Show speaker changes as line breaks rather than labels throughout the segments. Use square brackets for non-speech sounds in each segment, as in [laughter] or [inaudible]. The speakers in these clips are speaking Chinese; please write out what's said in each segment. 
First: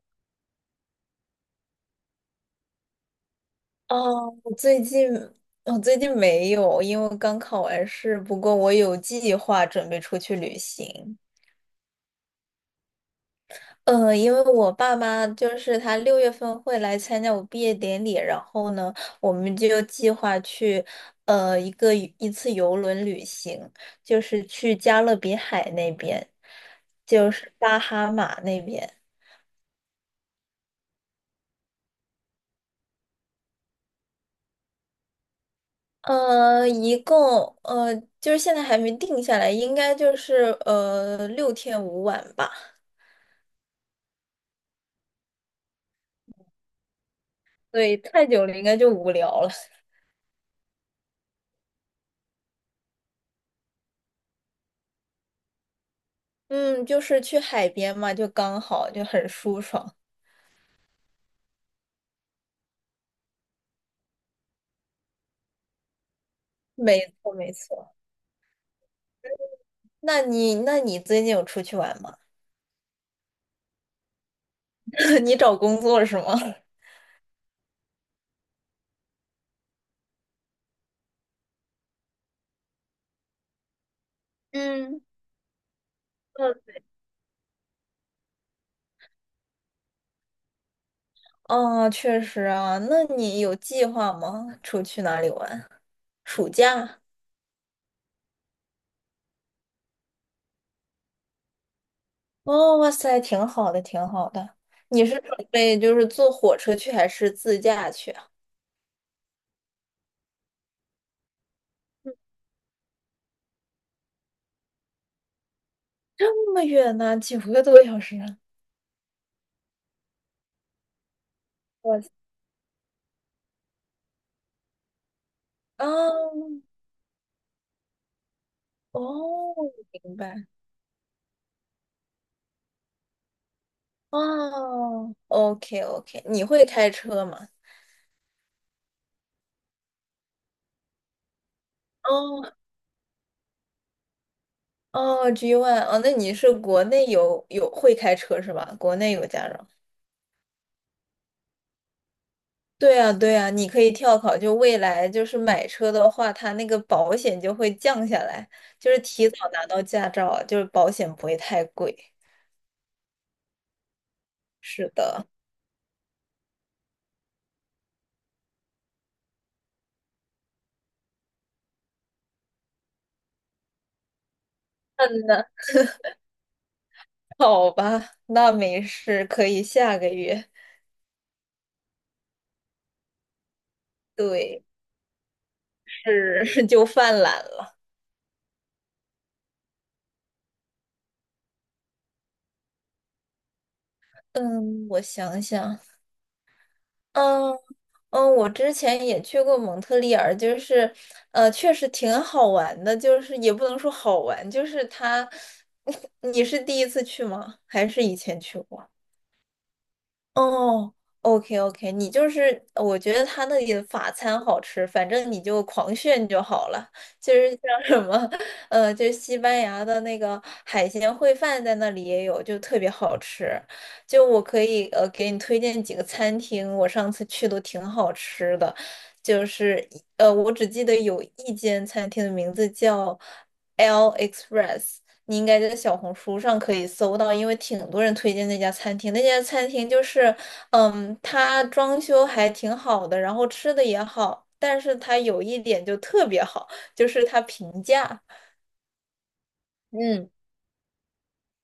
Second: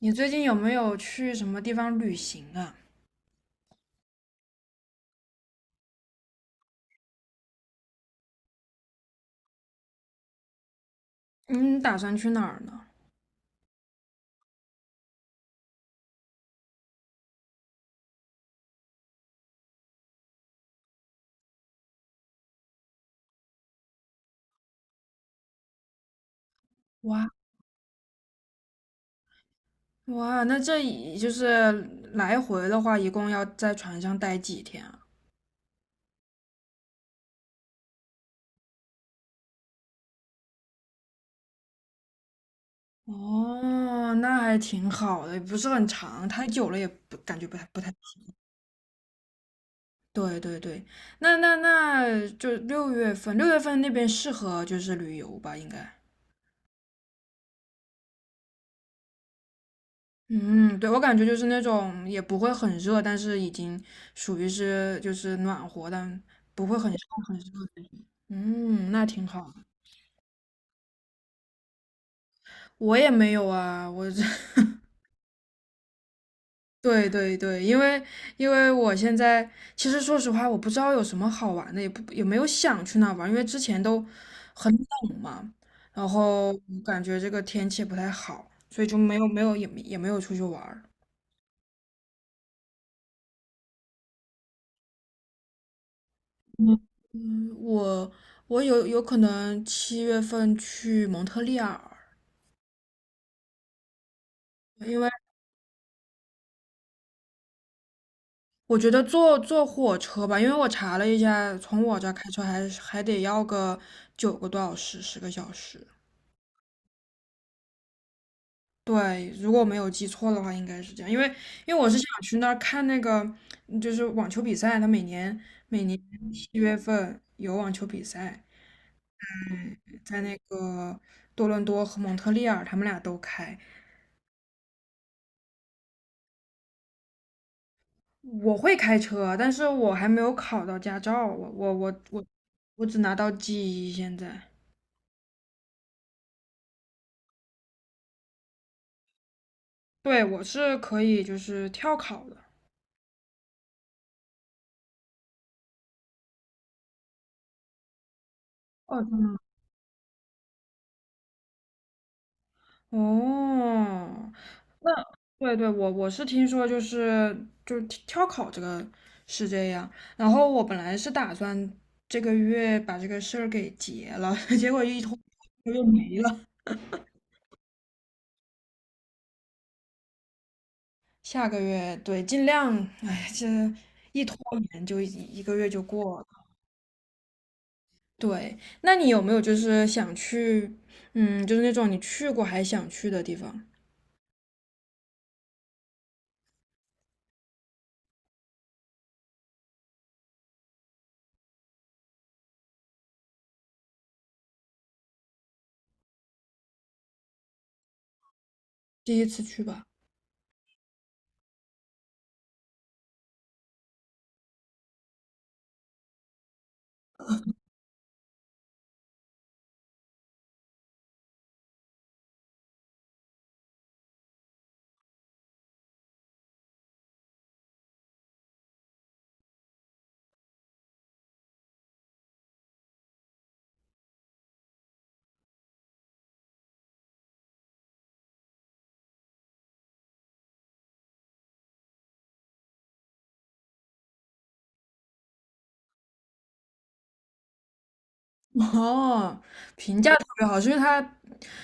你最近有没有去什么地方旅行啊？
哦，我最近我最近没有，因为刚考完试。不过我有计划准备出去旅行。
嗯，打算去哪儿呢？
因为我爸妈就是他六月份会来参加我毕业典礼，然后呢，我们就计划去呃一个一次游轮旅行，就是去加勒比海那边，
哇
就是巴哈马那边。
哇，那就是来回的话，一共要在船上待几天啊？
一共就是现在还没定下来，应该就是六天五晚吧。
哦，那还挺好的，不是很长，太久了也不感觉不太。
对，太久了应该就无聊了。
对对对，那就六月份，那边适合就是旅游吧，应该。
嗯，就是去海边嘛，就刚好，就很舒爽。
嗯，对，我感觉就是那种也不会很热，但是已经属于是就是暖和，但不会很热
没错，
很热
没
的那
错。
种。嗯，那挺好。
那你最近有出去玩吗？
我也没有啊，我这，[laughs]
[laughs] 你找工作是吗？[laughs]
对对对，因为我现在其实说实话，我不知道有什么好玩的，也没有想去那玩，因为之前都很
嗯。
冷嘛，然后
嗯。
感觉这个天气不太好，所以就没有出去玩儿。
哦，确实啊。那你有计划吗？出去哪里玩？暑假？
嗯，我有可能七月份去蒙特利尔。
哦，哇塞，挺好的，挺好的。
因
你
为
是准备就是坐火车去，还是自驾去啊？
我觉得坐火车吧，因为我查了一下，从我这儿开车还得要个9个多小时，10个小时。
这么远呢、九个多小时啊。
对，如果我没有记错的话，应该是这样。因为我是
哇
想
塞！
去那儿看那个，嗯就是网球比赛，他每年七
啊。
月份有网球比赛，
哦，
嗯，
明
在那
白。
个多伦多和蒙特利尔，他们俩都开。
哦，OK OK，你会开车吗？
我会开车，但是我还没有考到驾照，我
哦。
我只拿到 G1现在。
哦，G One，哦，那你是国内有会开车是吧？国内有驾照。
对，我是可以就是跳考的。
对啊对啊，你可以跳考，就未来就是买车的话，它那个保险就会降下来，就是
哦，真
提
的。
早拿到驾照，就是保险不会太贵。
哦，
是
那
的。
对对，我是听说就是跳考这个是这样，然后我本来是打算这个月把这个事儿给结了，[laughs] 结果一
嗯，
拖
那
又没了。
好吧，那没事，可以下个月。
下个月对，尽量，哎，这一拖
对。
延就一个月就过了。
是 [laughs] 就犯懒了。
对，那你有没有就是想去，嗯，就是那种你去过还想去的地方？
嗯，我想想。嗯。嗯，我之前也去过蒙特利尔，就是，确实挺好玩的，就是也不能说好玩，就是它，[laughs] 你是第一次去吗？还是以前去过？
第一次去吧。
哦，OK OK，你就是我觉得他那里的法餐好吃，反正你就狂炫就好了。就是像什么，就是西班牙的那个海鲜烩饭在那里也有，就特别好吃。就我可以给你推荐几个餐厅，我上次去都挺好吃的。就是我只记得有一间餐厅的名字叫 L Express，你应该在小红书上可以搜到，因为挺多人推荐那家餐厅。那家餐厅就是，嗯，它装修还挺好的，然后吃的也好，但是它有一点就特别好，就是它平价。
[laughs] 哦，评价特
嗯。
别好，是因为它，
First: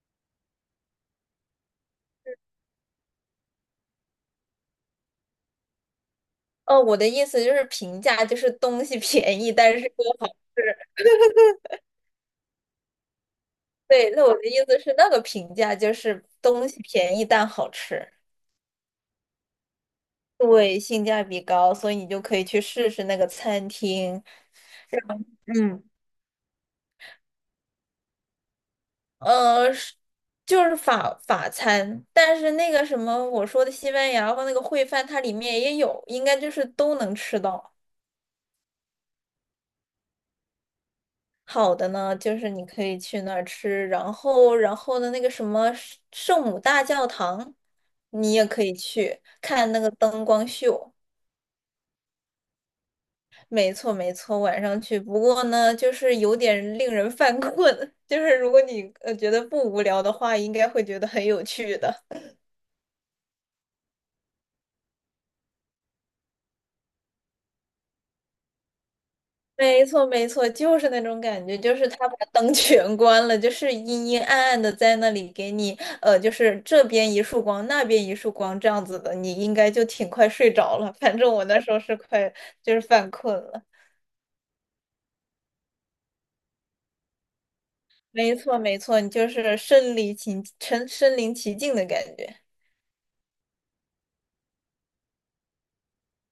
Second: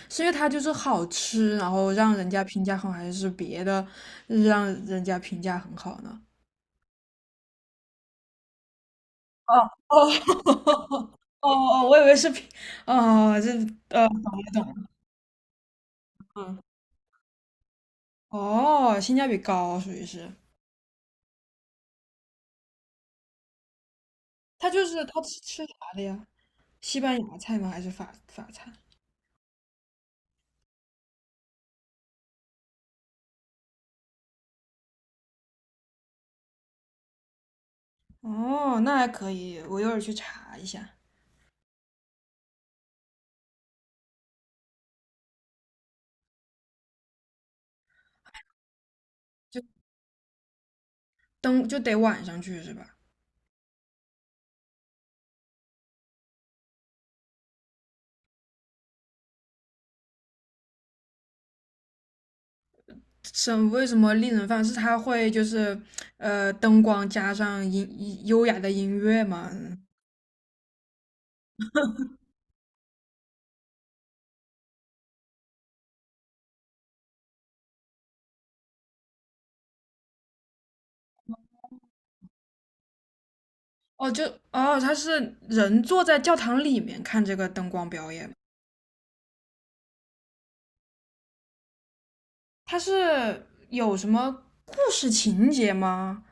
就是好吃，然后让人家评价很好，还是别的让人家评价很好呢？
哦，我的意思就是平价，就是东西 [laughs] 便宜，
哦
但是
哦
又好吃。
[laughs] 哦哦，我以为是评，哦，
对，
懂
那我的
了
意
懂
思
了，
是那个平价就是
嗯，
东西便宜但好吃。
哦，性价比高，属于是。
对，性价比高，所以你就可以去试试那个餐厅。
它就是它吃啥
嗯。
的呀？西班牙菜吗？还是法餐？
是就是法餐，但是那个什么我说的西班牙和那个烩饭，它里面也有，应该就是都能吃到。
哦，那还可以，我一会儿去查一下。
好的呢，就是你可以去那儿吃，然后的那个什么圣母大教堂，你也可以去看那个灯光秀。
灯就得晚上去是吧？
没错没错，晚上去。不过呢，就是有点令人犯困，[laughs] 就是如果你觉得不无聊的话，应该会觉得很有趣的。
省为什么令人放？是它会就是灯光加上优雅的音乐吗？嗯
没错，没错，就是那种感觉，就是他把灯 [laughs] 全关了，就是阴阴暗暗的在那里给你，就是这边一束光，那边一束光这样子的，你应该就挺快睡着了。反正我那时候是快，就是犯困了。
哦，哦，它是人坐在教堂里面看这个灯光表演，
没错，没错，你就是身临其境的感觉。
它是有什么故事情节吗？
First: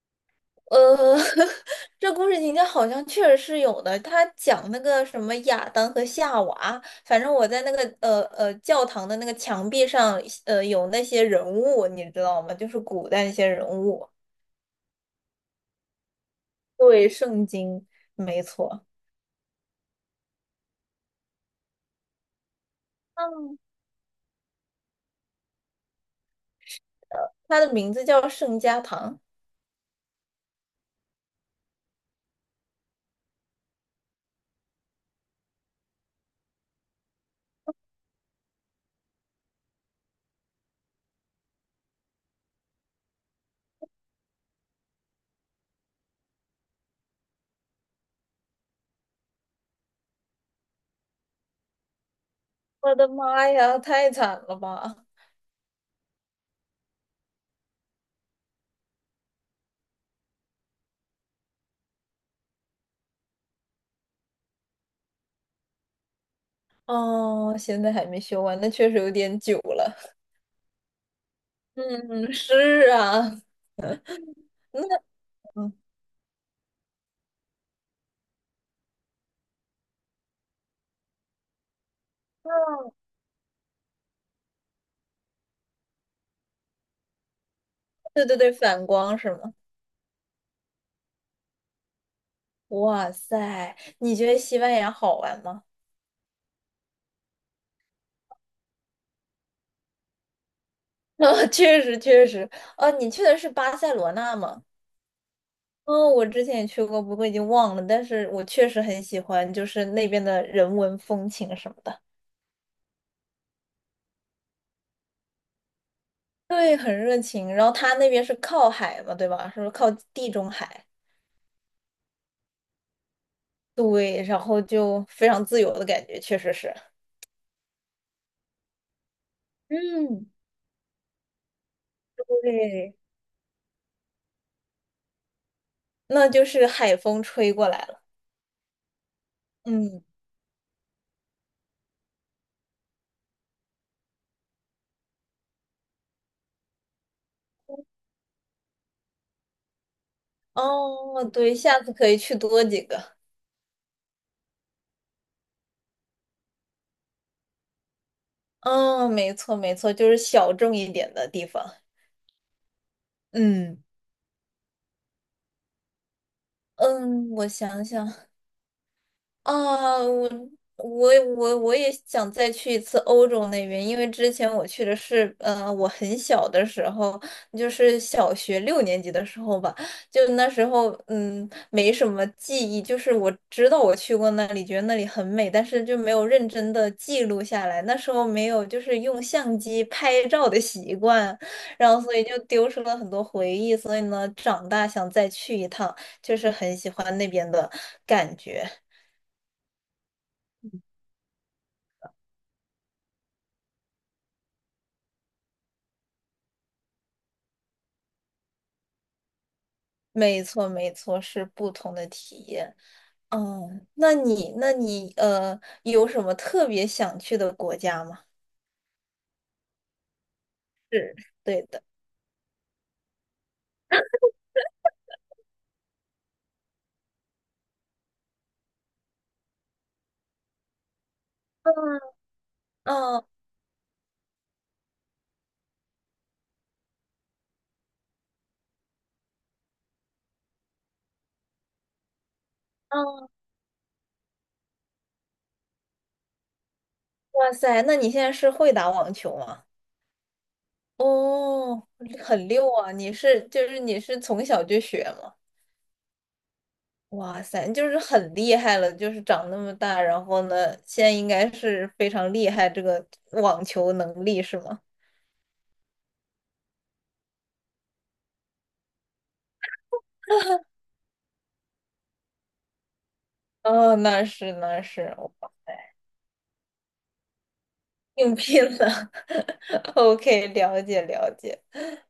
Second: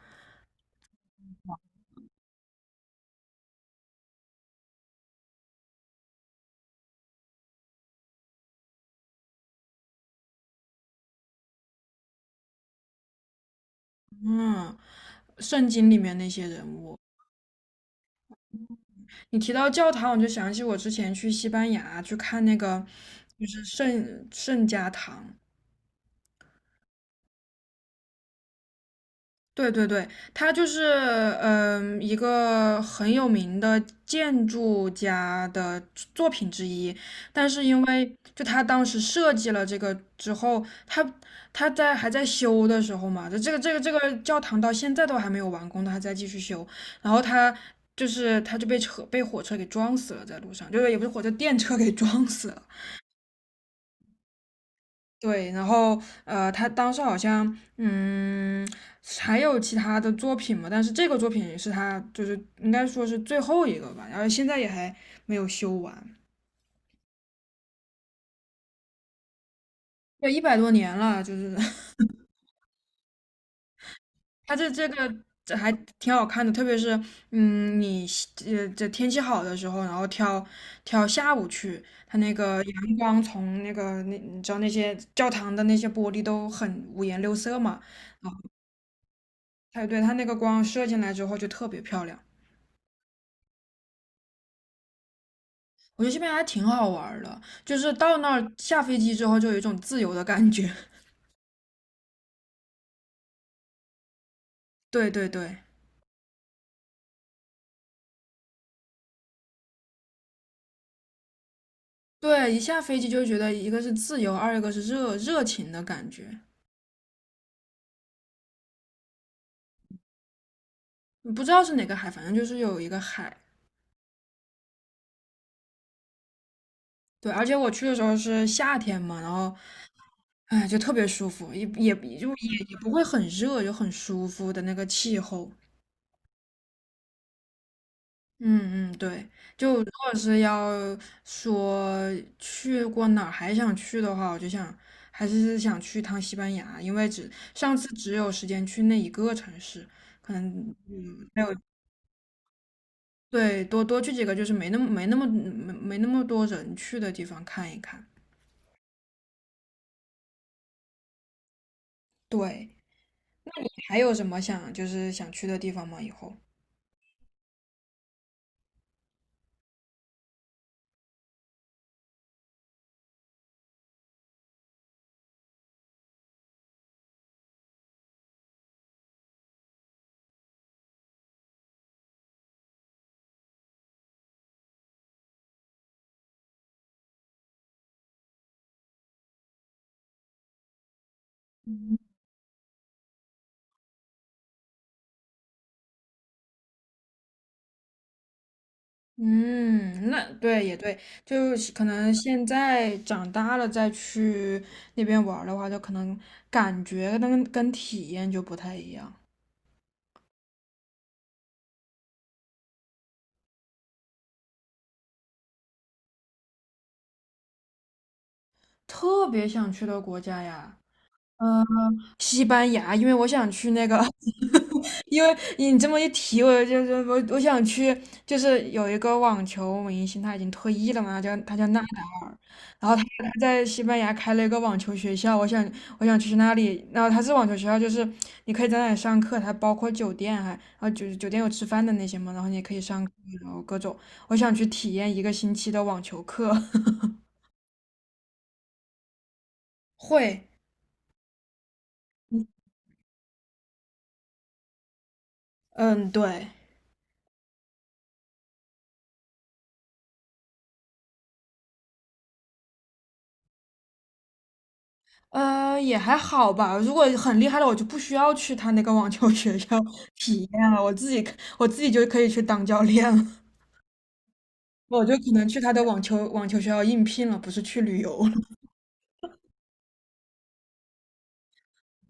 呃，[laughs] 这故事情节好像确实是有的。他讲那个什么亚当和夏娃，反正我在那个教堂的那个墙壁上，有那些人物，你知道吗？就是古代那些人物。
嗯，圣经里面那些人物。
对，圣经没错。
你提到教堂，我就想起我之前去西班牙去看那个就
嗯，
是圣家堂。
他的名字叫圣家堂。
对对对，他就是一个很有名的建筑家的作品之一，但是因为就他当时设计了这个之后，他在还在修的时候嘛，这个教堂到现在都还没有完工，他还在继续修，然后他就是他就被火车给撞死了，在路上，就是也不是火车电车给撞死了。
我的妈呀，太惨了吧！
对，然后他当时好像还有其他的作品嘛，但是这个作品是他就是应该说是最后一个吧，然后现在也还没有修完。
哦，现在还没修完，那确实有点久了。
对，100多年了，就是 [laughs]
嗯，是啊，
他这
那。
这个这还
嗯，
挺好看的，特别是嗯，你这天气好的时候，然后挑挑下午去，它那个阳光从那个那你知道那些教堂的那些玻璃都很五颜六色嘛，
对
啊，
对对，反光是吗？
它那个光射进来之后就特别漂亮。
哇塞，你觉得西班牙好玩吗？
我觉得这边还挺好玩儿的，就是到那儿下飞机之后就有一种自由的感觉。
[laughs] 啊，确实确实，你去的是巴塞罗那吗？
[laughs] 对对对
嗯，我之前也去过，不过已经忘了，但是我确实很喜欢，就是那边的人文风情什么的。
对，一下飞机就觉得一个是自由，二一个是热情的感觉。
对，很热情。然后他那边是靠海嘛，对吧？是不是靠地中海？
不知道是哪个海，反正就是有一个海。
对，然后就非常自由的感觉，确实是。
对，而且我去的时候是夏天嘛，然后
嗯，
哎就特别舒服，也也就也也不
对，
会很热，就很舒服的那个气候。
那就是海风吹过来了。
嗯嗯，对，就如
嗯。
果是要说去过哪儿还想去的话，我就想还是想去趟西班牙，因为上次只有时间去那一个城市，可能
哦，
没有，
对，下次可以去多几个。
对，多多去几个就是没那么多人去的地方看一看。
嗯，没错没错，就是小众一点的地方。
对，
嗯。
还有什么就是想去的地方吗？以后？
嗯，我想想，啊，我我也想再去一次欧洲那边，因为之前我去的是，我很小的时候，就是小学六年级的时候吧，就那时候，嗯，没什么记忆，就是我知道我去过那里，觉得那里很美，但是就没有认真的记录下来，那时候没有就是用相机拍照的习惯，然后所以就丢失了很多回忆，所以呢，长大想再去一趟，就是很喜欢那边的感觉。
嗯，那对也对，就是可能现在长大了再去那边玩儿的话，就可能感觉跟体验就不太一样。
没错，没错，是不同的体验。嗯，那你,有什么特别想去的国家吗？
特别想去的国家呀，
对
嗯，
的。
西班牙，因为我想去那个 [laughs] 因为你这么一提，我就是我想去，就是有一个网球明星，他已经退役了嘛，他叫纳
嗯。
达尔，然后他
嗯。
他在西班牙开了一个网球学校，我想去那里，然后他是网球学校，就是你可以在那里上课，它包括酒店还，然后酒店有吃饭的那些嘛，然后你也可以上课
嗯。
然后各种，我想去体验一个星期的网球课。[laughs]
哇塞，那你现在是会打网球吗？
会，
哦，很溜啊！你是从小就学吗？
嗯，对。
哇塞，就是很厉害了，就是长那么大，然后呢，现在应该是非常厉害这个网球能力是吗？
也还好吧。如果很厉害的，我就不需要去他那个网球学校 [laughs] 体验了，我自己就可以去当教练了。
哦，那是那
[laughs] 我
是。
就可能
哇
去他
塞，
的网球学校应聘了，不是去旅游了。
应聘了 [laughs]，OK，了解了解。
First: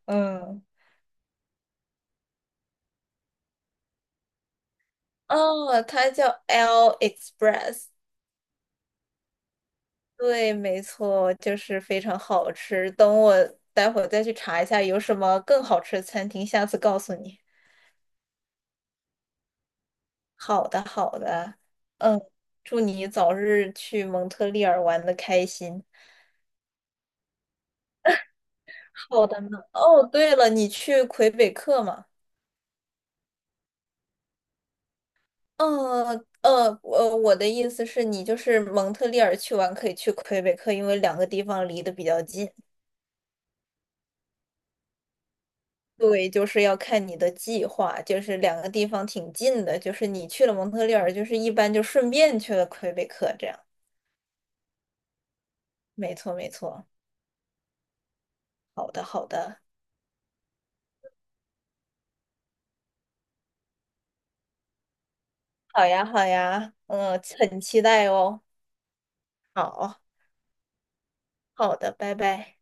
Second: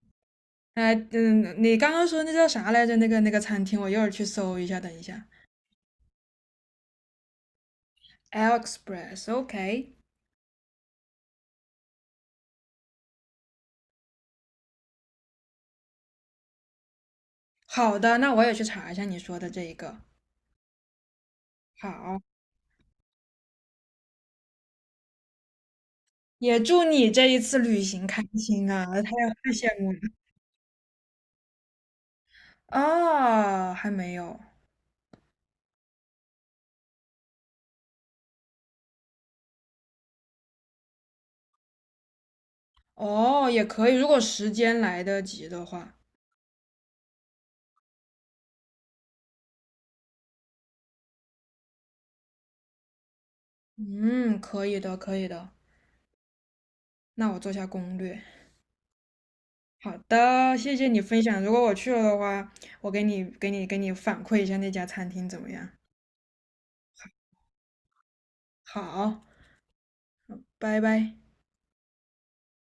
嗯，
哎，嗯，你刚刚说那叫啥来着？那个餐厅，我一会儿去搜一下。等一下
哦，它叫 L Express。
，AliExpress，OK，
对，没错，就是非常好吃。等我待会儿再去查一下有什么更好吃的餐厅，下次告诉你。
好的，那我也去查一下你说的这一个。
好的，好的。嗯，
好，
祝你早日去蒙特利尔玩的开心。
也祝你这一次旅行开心啊！太
好的
太
呢。
羡慕了。
哦，对了，你去魁北克吗？
啊，还没有。
嗯。我的意思是你就是蒙特利尔去玩可以去魁北克，因为两个地方离得比较近。
哦，也可以，如果时间来得及的话，
对，就是要看你的计划，就是两个地方挺近的，就是你去了蒙特利尔，就是一般就顺便去了魁北克，这样。
嗯，可以的，可以的。
没错，没错。
那我做下攻略。
好的，好的。
好的，谢谢你分享。如果我去了的话，我给你反馈一下那家餐厅怎么样？
好呀，好呀，嗯，很期待哦。
好，
好。
拜拜。
好的，拜拜。